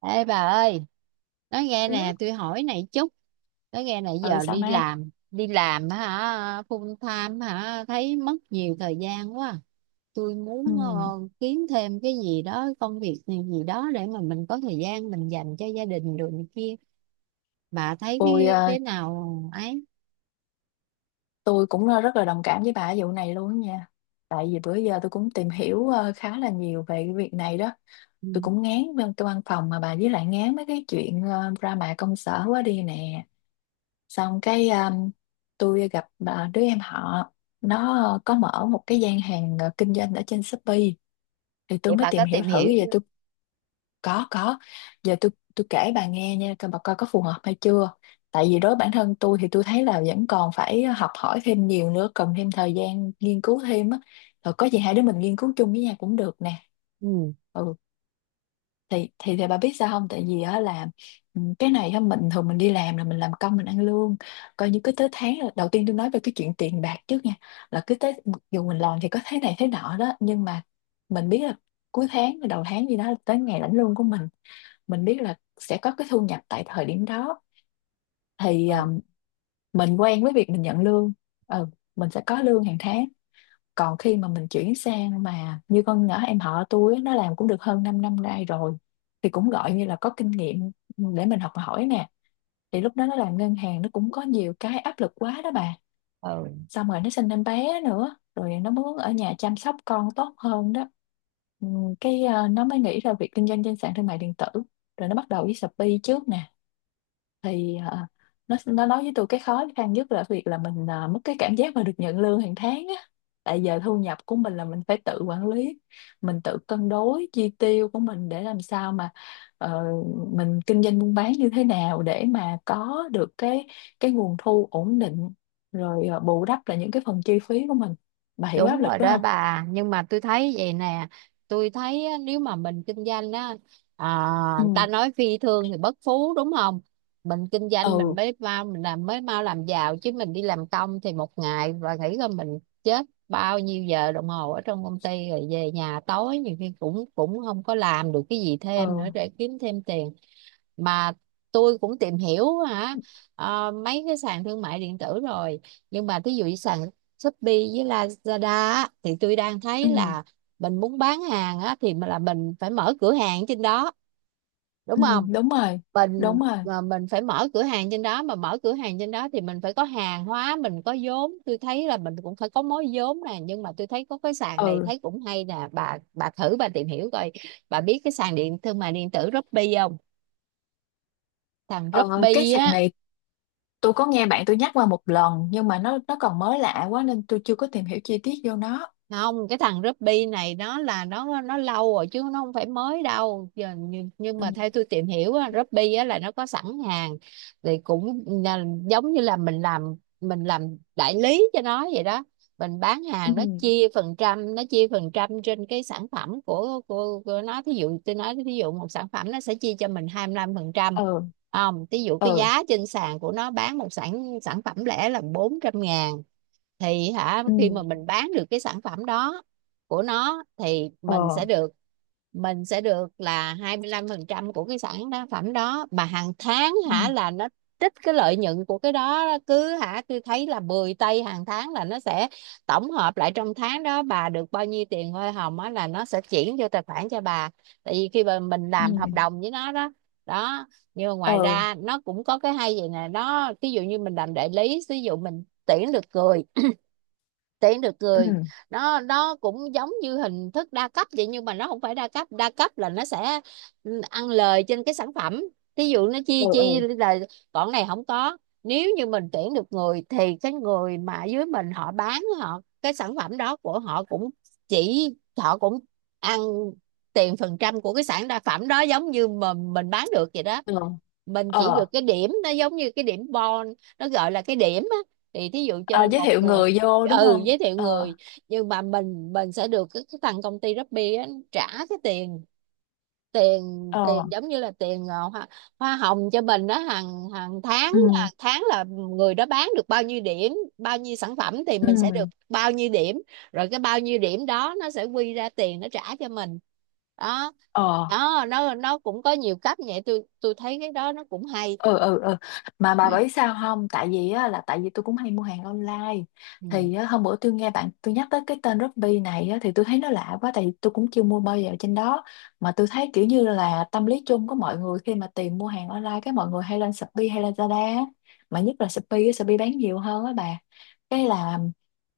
Ê bà ơi, nói nghe Ừ, nè, tôi hỏi này chút, nói nghe nãy ừ giờ sao đi mát. làm, đi làm hả, full time hả, thấy mất nhiều thời gian quá. Tôi muốn Ừ. Kiếm thêm cái gì đó, công việc gì gì đó để mà mình có thời gian mình dành cho gia đình rồi này kia. Bà thấy tôi cái, ờ, cái nào ấy. tôi cũng rất là đồng cảm với bà ở vụ này luôn á nha. Tại vì bữa giờ tôi cũng tìm hiểu khá là nhiều về cái việc này đó. Ừ. Tôi cũng ngán bên cái văn phòng mà bà, với lại ngán mấy cái chuyện drama công sở quá đi nè. Xong cái tôi gặp bà, đứa em họ, nó có mở một cái gian hàng kinh doanh ở trên Shopee. Thì tôi Vậy mới bà có tìm hiểu tìm thử hiểu vậy. chưa? Tôi có. Giờ tôi kể bà nghe nha, coi bà coi có phù hợp hay chưa. Tại vì đối với bản thân tôi thì tôi thấy là vẫn còn phải học hỏi thêm nhiều nữa, cần thêm thời gian nghiên cứu thêm á. Rồi có gì hai đứa mình nghiên cứu chung với nhau cũng được nè. Ừ, Ừ. Thì bà biết sao không, tại vì á là, ừ, cái này á mình thường mình đi làm là mình làm công mình ăn lương. Coi như cứ tới đầu tiên tôi nói về cái chuyện tiền bạc trước nha. Là cứ tới, mặc dù mình làm thì có thế này thế nọ đó nhưng mà mình biết là cuối tháng đầu tháng gì đó là tới ngày lãnh lương của mình. Mình biết là sẽ có cái thu nhập tại thời điểm đó. Thì ừ, mình quen với việc mình nhận lương. Ừ, mình sẽ có lương hàng tháng. Còn khi mà mình chuyển sang mà như con nhỏ em họ tôi á, nó làm cũng được hơn 5 năm nay rồi. Thì cũng gọi như là có kinh nghiệm để mình học hỏi nè. Thì lúc đó nó làm ngân hàng, nó cũng có nhiều cái áp lực quá đó bà. ừ. Xong rồi nó sinh em bé nữa, rồi nó muốn ở nhà chăm sóc con tốt hơn đó. Ừ. Nó mới nghĩ ra việc kinh doanh trên sàn thương mại điện tử, rồi nó bắt đầu với Shopee trước nè. Thì nó nói với tôi cái khó khăn nhất là việc là mình mất cái cảm giác mà được nhận lương hàng tháng á. Tại giờ thu nhập của mình là mình phải tự quản lý, mình tự cân đối chi tiêu của mình để làm sao mà ờ, mình kinh doanh buôn bán như thế nào để mà có được cái nguồn thu ổn định, rồi bù đắp lại những cái phần chi phí của mình. Bà hiểu áp Đúng lực rồi đó đó không? bà, nhưng mà tôi thấy vậy nè, tôi thấy á, nếu mà mình kinh doanh á, à, Ừ, ta nói phi thương thì bất phú đúng không? Mình kinh doanh mình ừ, mới mau, mình làm mới mau làm giàu, chứ mình đi làm công thì một ngày và nghĩ là mình chết bao nhiêu giờ đồng hồ ở trong công ty, rồi về nhà tối nhiều khi cũng cũng không có làm được cái gì thêm nữa ừ, để kiếm thêm tiền. Mà tôi cũng tìm hiểu hả, mấy cái sàn thương mại điện tử rồi, nhưng mà thí dụ như sàn Shopee với Lazada á, thì tôi đang thấy ừ, là mình muốn bán hàng á, thì là mình phải mở cửa hàng trên đó, đúng ừ, không? đúng rồi, mình đúng rồi. mà mình phải mở cửa hàng trên đó, mà mở cửa hàng trên đó thì mình phải có hàng hóa, mình có vốn, tôi thấy là mình cũng phải có mối vốn nè. Nhưng mà tôi thấy có cái sàn này Ừ. thấy cũng hay nè, bà thử bà tìm hiểu coi. Bà biết cái sàn điện thương mại điện tử Shopee không? Sàn ờ, Shopee cái sàn á. này tôi có nghe bạn tôi nhắc qua một lần nhưng mà nó còn mới lạ quá nên tôi chưa có tìm hiểu chi tiết vô nó. Không, cái thằng Ruby này nó là nó lâu rồi chứ nó không phải mới đâu giờ, nhưng, nhưng Ừ, mà theo tôi tìm hiểu á, Ruby á là nó có sẵn hàng. Thì cũng là, giống như là mình làm đại lý cho nó vậy đó. Mình bán ừ, hàng nó chia phần trăm, nó chia phần trăm trên cái sản phẩm của nó. Thí dụ tôi nói thí dụ một sản phẩm nó sẽ chia cho mình 25 phần trăm. ừ, Không, thí dụ cái ừ, giá trên sàn của nó bán một sản sản phẩm lẻ là 400 ngàn, thì hả ừ, khi mà mình bán được cái sản phẩm đó của nó thì ờ, mình sẽ được là 25% của cái sản phẩm đó. Mà hàng tháng ừ, hả là nó trích cái lợi nhuận của cái đó, cứ hả tôi thấy là 10 tây hàng tháng là nó sẽ tổng hợp lại trong tháng đó bà được bao nhiêu tiền hoa hồng á, là nó sẽ chuyển vô tài khoản cho bà, tại vì khi mà mình làm hợp ừ, đồng với nó đó. Đó, nhưng mà ngoài ừ, ra nó cũng có cái hay vậy nè, nó ví dụ như mình làm đại lý, ví dụ mình tuyển được người, tiễn được người, ừ, nó cũng giống như hình thức đa cấp vậy, nhưng mà nó không phải đa cấp. Đa cấp là nó sẽ ăn lời trên cái sản phẩm, ví dụ nó chia ừ, chia ừ, là, còn này không có. Nếu như mình tuyển được người thì cái người mà dưới mình, họ bán họ cái sản phẩm đó của họ cũng chỉ, họ cũng ăn tiền phần trăm của cái sản đa phẩm đó giống như mà mình bán được vậy đó. ừ, Mình chỉ ờ. được cái điểm, nó giống như cái điểm bon, nó gọi là cái điểm á. Thì thí dụ cho Ờ, nên giới một thiệu người người vô đúng không? giới thiệu Ờ. người, nhưng mà mình sẽ được cái, thằng công ty Shopee á trả cái tiền tiền Ờ, tiền giống như là tiền hoa hồng cho mình đó. hàng hàng tháng ừ, hàng tháng là người đó bán được bao nhiêu điểm, bao nhiêu sản phẩm thì ừ, mình sẽ được bao nhiêu điểm. Rồi cái bao nhiêu điểm đó nó sẽ quy ra tiền, nó trả cho mình đó. ờ, Đó, nó cũng có nhiều cách vậy, tôi thấy cái đó nó cũng hay. ừ, ừ, ừ. Mà bà biết sao không, tại vì á, là tại vì tôi cũng hay mua hàng online. Ừ. Thì á, hôm bữa tôi nghe bạn tôi nhắc tới cái tên Shopee này á, thì tôi thấy nó lạ quá tại vì tôi cũng chưa mua bao giờ trên đó. Mà tôi thấy kiểu như là tâm lý chung của mọi người khi mà tìm mua hàng online cái mọi người hay lên Shopee hay là Lazada á. Mà nhất là Shopee á, Shopee bán nhiều hơn á bà. Cái là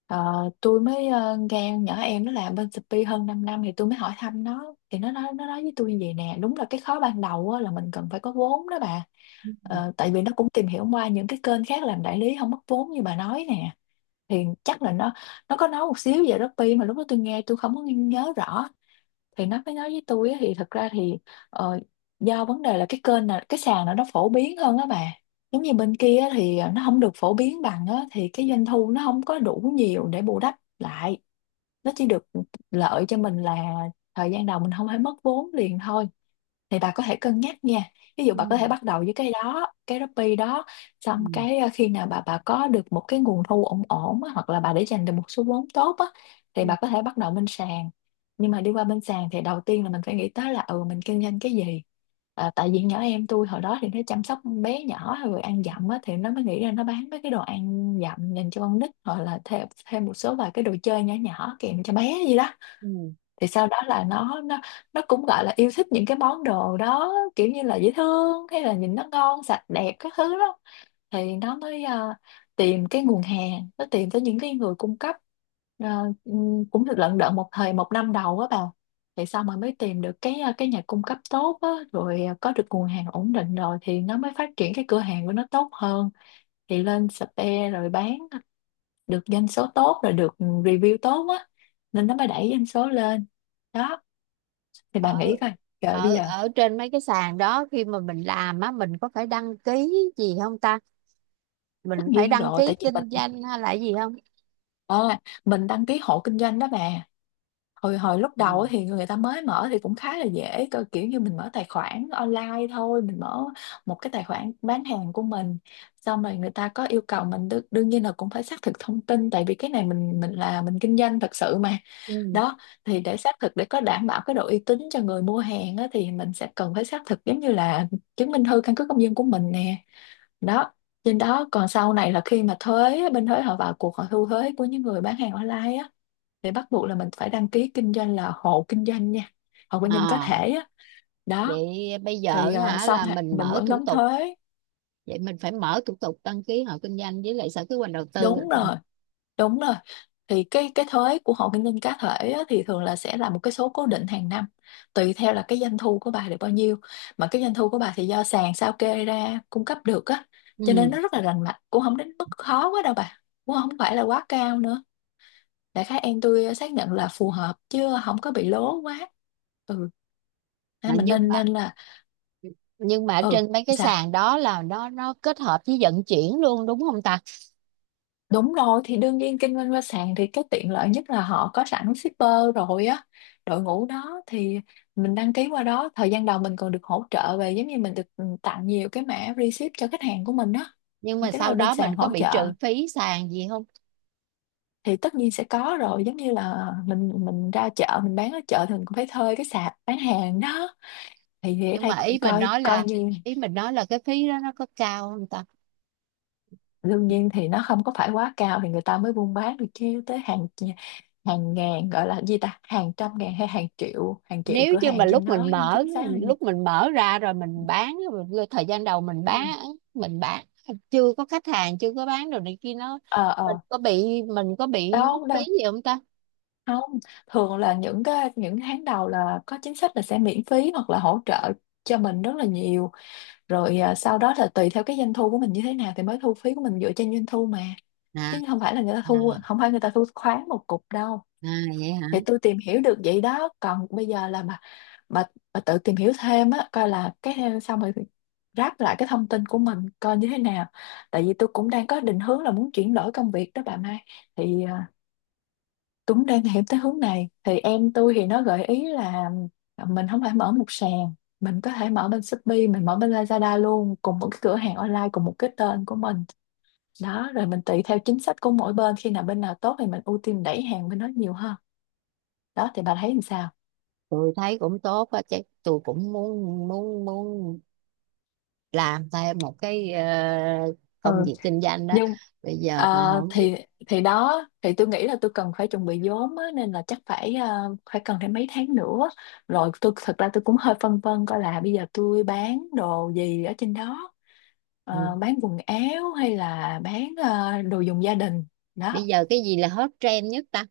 ờ, tôi mới nghe nhỏ em nó làm bên Shopee hơn 5 năm thì tôi mới hỏi thăm nó, thì nó nói với tôi như vậy nè. Đúng là cái khó ban đầu á, là mình cần phải có vốn đó bà. Ờ, tại vì nó cũng tìm hiểu qua những cái kênh khác làm đại lý không mất vốn như bà nói nè. Thì chắc là nó có nói một xíu về Shopee mà lúc đó tôi nghe tôi không có nhớ rõ. Thì nó mới nói với tôi á, thì thật ra thì ờ, do vấn đề là cái kênh này, cái sàn này nó phổ biến hơn á bà. Giống như bên kia á thì nó không được phổ biến bằng á, thì cái doanh thu nó không có đủ nhiều để bù đắp lại. Nó chỉ được lợi cho mình là thời gian đầu mình không phải mất vốn liền thôi. Thì bà có thể cân nhắc nha. Ví dụ bà có thể bắt đầu với cái đó, cái Shopee đó. Xong cái khi nào bà có được một cái nguồn thu ổn ổn á, hoặc là bà để dành được một số vốn tốt á, thì bà có thể bắt đầu bên sàn. Nhưng mà đi qua bên sàn thì đầu tiên là mình phải nghĩ tới là, ừ, mình kinh doanh cái gì. Tại vì nhỏ em tôi hồi đó thì nó chăm sóc bé nhỏ rồi ăn dặm á, thì nó mới nghĩ ra nó bán mấy cái đồ ăn dặm dành cho con nít, hoặc là thêm thêm một số vài cái đồ chơi nhỏ nhỏ kèm cho bé gì đó. Ừ. Thì sau đó là nó cũng gọi là yêu thích những cái món đồ đó, kiểu như là dễ thương hay là nhìn nó ngon sạch đẹp các thứ đó. Thì nó mới tìm cái nguồn hàng, nó tìm tới những cái người cung cấp. Ờ, cũng được lận đận một năm đầu á bà. Thì sau mà mới tìm được cái nhà cung cấp tốt á, rồi có được nguồn hàng ổn định rồi thì nó mới phát triển cái cửa hàng của nó tốt hơn. Thì lên spare rồi bán được doanh số tốt rồi được review tốt á, nên nó mới đẩy doanh số lên đó. Thì bà ở nghĩ coi. Trời bây ở giờ. ở trên mấy cái sàn đó khi mà mình làm á, mình có phải đăng ký gì không ta? Tất Mình phải nhiên đăng rồi, ký tại vì kinh mình doanh hay là gì không? à, mình đăng ký hộ kinh doanh đó bà. Hồi hồi lúc Ừ. đầu á thì người ta mới mở thì cũng khá là dễ cơ, kiểu như mình mở tài khoản online thôi, mình mở một cái tài khoản bán hàng của mình. Xong rồi người ta có yêu cầu mình, đương nhiên là cũng phải xác thực thông tin, tại vì cái này mình là mình kinh doanh thật sự mà. Ừ. Đó. Thì để xác thực để có đảm bảo cái độ uy tín cho người mua hàng á, thì mình sẽ cần phải xác thực giống như là chứng minh thư căn cước công dân của mình nè. Đó. Trên đó, còn sau này là khi mà thuế, bên thuế họ vào cuộc họ thu thuế của những người bán hàng online á, thì bắt buộc là mình phải đăng ký kinh doanh là hộ kinh doanh nha, hộ kinh doanh cá À, thể á. Đó. vậy bây giờ Thì hả là mình mình mở vẫn thủ đóng tục, thuế. vậy mình phải mở thủ tục đăng ký hộ kinh doanh với lại sở kế hoạch đầu tư Đúng rồi. rồi, đúng rồi. Thì cái thuế của hộ kinh doanh cá thể á, thì thường là sẽ là một cái số cố định hàng năm, tùy theo là cái doanh thu của bà được bao nhiêu. Mà cái doanh thu của bà thì do sàn sao kê ra cung cấp được á, cho nên Ừ. nó rất là rành mạch, cũng không đến mức khó quá đâu bà. Cũng không phải là quá cao nữa. Đại khái em tôi xác nhận là phù hợp chứ không có bị lố quá. Ừ. À, Nên mình nhưng nên mà nên là. nhưng mà Ừ trên mấy cái sao. sàn đó là nó kết hợp với vận chuyển luôn, đúng không ta? Đúng rồi. Thì đương nhiên kinh doanh qua sàn thì cái tiện lợi nhất là họ có sẵn shipper, rồi á, đội ngũ đó thì mình đăng ký qua đó thời gian đầu mình còn được hỗ trợ về, giống như mình được, ừ, tặng nhiều cái mã receipt cho khách hàng của mình á. Nhưng Mình mà cái đó sau là bên đó mình sàn có hỗ bị trợ. trừ phí sàn gì không? Thì tất nhiên sẽ có rồi, giống như là mình ra chợ mình bán ở chợ thì mình cũng phải thuê cái sạp bán hàng đó. Thì ở Nhưng đây mà ý cũng mình coi nói coi là như. ý mình nói là cái phí đó nó có cao không ta? Đương nhiên thì nó không có phải quá cao thì người ta mới buôn bán được, chứ tới hàng hàng ngàn, gọi là gì ta, hàng trăm ngàn hay hàng triệu Nếu cửa như mà hàng trên lúc đó mình không mở chính xác là gì. lúc mình mở ra rồi mình bán, rồi thời gian đầu mình Ừ. bán mình bán chưa có khách hàng, chưa có bán đồ này kia nó, Ờ mình ờ, có bị mình có bị mất đâu phí đâu, gì không ta? không. Thường là những cái tháng đầu là có chính sách là sẽ miễn phí hoặc là hỗ trợ cho mình rất là nhiều rồi. Sau đó là tùy theo cái doanh thu của mình như thế nào thì mới thu phí của mình dựa trên doanh thu mà, à chứ không phải là người ta thu, à, không phải người ta thu khoán một cục đâu. À vậy hả? Thì tôi tìm hiểu được vậy đó, còn bây giờ là bà, bà tự tìm hiểu thêm á, coi là cái xong rồi ráp lại cái thông tin của mình coi như thế nào. Tại vì tôi cũng đang có định hướng là muốn chuyển đổi công việc đó bà Mai, thì tôi cũng đang hiểu tới hướng này, thì em tôi thì nó gợi ý là mình không phải mở một sàn, mình có thể mở bên Shopee, mình mở bên Lazada luôn, cùng một cái cửa hàng online, cùng một cái tên của mình đó. Rồi mình tùy theo chính sách của mỗi bên, khi nào bên nào tốt thì mình ưu tiên đẩy hàng bên đó nhiều hơn đó, thì bà thấy làm sao? Tôi thấy cũng tốt á chứ, tôi cũng muốn muốn muốn làm thêm một cái Ừ, công việc kinh doanh đó. nhưng Bây giờ mà không biết. thì đó, thì tôi nghĩ là tôi cần phải chuẩn bị vốn á, nên là chắc phải phải cần thêm mấy tháng nữa. Rồi tôi thật ra tôi cũng hơi phân vân coi là bây giờ tôi bán đồ gì ở trên đó. Ừ. Ờ, bán quần áo hay là bán đồ dùng gia đình Bây đó. giờ cái gì là hot trend nhất ta?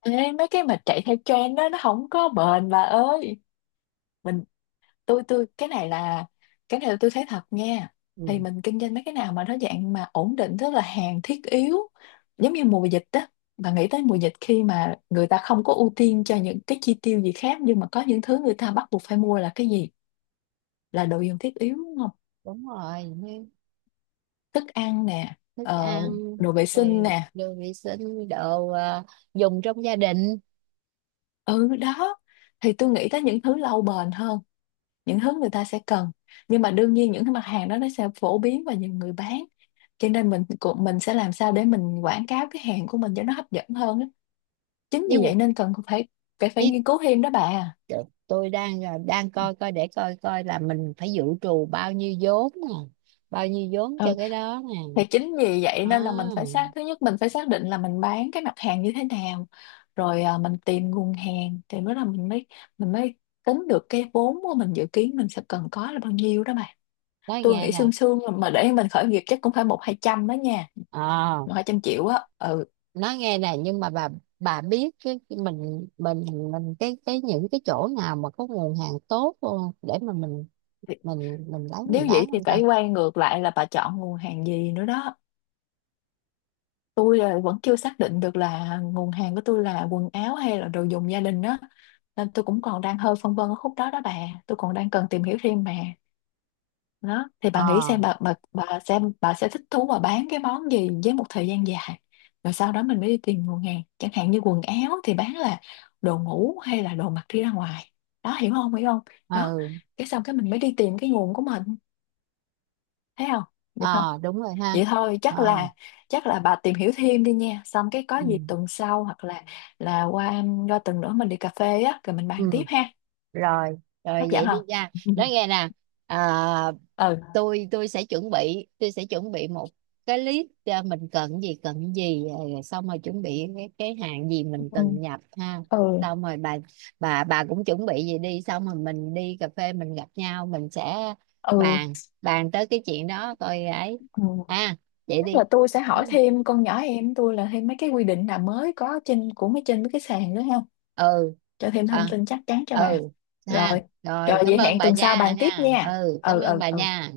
Ê, mấy cái mà chạy theo trend đó nó không có bền bà ơi. mình tôi cái này là tôi thấy thật nha. Thì Ừ. mình kinh doanh mấy cái nào mà nó dạng mà ổn định, tức là hàng thiết yếu, giống như mùa dịch đó. Bà nghĩ tới mùa dịch, khi mà người ta không có ưu tiên cho những cái chi tiêu gì khác, nhưng mà có những thứ người ta bắt buộc phải mua là cái gì? Là đồ dùng thiết yếu đúng không? Đúng rồi, như Thức ăn nè, thức ờ, ăn, đồ vệ sinh rồi nè. đồ vệ sinh, đồ dùng trong gia đình. Ừ đó, thì tôi nghĩ tới những thứ lâu bền hơn, những thứ người ta sẽ cần. Nhưng mà đương nhiên những cái mặt hàng đó nó sẽ phổ biến và nhiều người bán, cho nên mình sẽ làm sao để mình quảng cáo cái hàng của mình cho nó hấp dẫn hơn á. Chính với, vì vậy nên cần phải phải phải với nghiên cứu thêm đó bà. Tôi đang coi coi để coi coi là mình phải dự trù bao nhiêu vốn nè, bao nhiêu vốn cho Ừ, cái đó nè. thì chính vì vậy à, nên là mình phải xác, thứ nhất mình phải xác định là mình bán cái mặt hàng như thế nào, rồi mình tìm nguồn hàng, thì mới là mình mới tính được cái vốn của mình dự kiến mình sẽ cần có là bao nhiêu đó bà. nói Tôi nghe nghĩ nè. sương sương mà để mình khởi nghiệp chắc cũng phải một hai trăm đó nha, Ờ, một hai trăm triệu á. Ừ. Nhưng mà bà biết cái mình cái những cái chỗ nào mà có nguồn hàng tốt không, để mà mình Thì- mình mình lấy Nếu mình bán vậy thì không ta? phải quay ngược lại là bà chọn nguồn hàng gì nữa đó. Tôi là vẫn chưa xác định được là nguồn hàng của tôi là quần áo hay là đồ dùng gia đình đó. Nên tôi cũng còn đang hơi phân vân ở khúc đó đó bà. Tôi còn đang cần tìm hiểu thêm mà. Đó, thì bà nghĩ Ờ. xem, bà xem bà sẽ thích thú và bán cái món gì với một thời gian dài. Rồi sau đó mình mới đi tìm nguồn hàng. Chẳng hạn như quần áo thì bán là đồ ngủ hay là đồ mặc đi ra ngoài. Đó hiểu không? Hiểu không? Đó. Ừ. Cái xong cái mình mới đi tìm cái nguồn của mình. Thấy không? Được không? Ờ, đúng rồi ha. Vậy thôi, Ờ. chắc là bà tìm hiểu thêm đi nha, xong cái có Ừ. gì tuần sau hoặc là qua qua tuần nữa mình đi cà phê á, rồi mình bàn tiếp Ừ. ha. rồi Hấp rồi dẫn vậy đi không? nha, nói nghe nè. à, Ừ tôi sẽ chuẩn bị một cái list, mình cần gì rồi, xong rồi chuẩn bị cái hàng gì mình ừ cần nhập ha. ừ Xong rồi bà cũng chuẩn bị gì đi, xong rồi mình đi cà phê, mình gặp nhau, mình sẽ ừ bàn bàn tới cái chuyện đó coi ấy. ừ. À, vậy Chắc đi. là tôi sẽ hỏi thêm con nhỏ em tôi là thêm mấy cái quy định nào mới có trên mấy mấy cái sàn nữa không, Ừ. cho thêm thông à, tin chắc chắn cho bà. ừ ha. Rồi, rồi Rồi, cảm vậy ơn hẹn bà tuần sau gia bàn tiếp nha. nha. Ừ, cảm Ừ ơn ừ bà ừ. nha.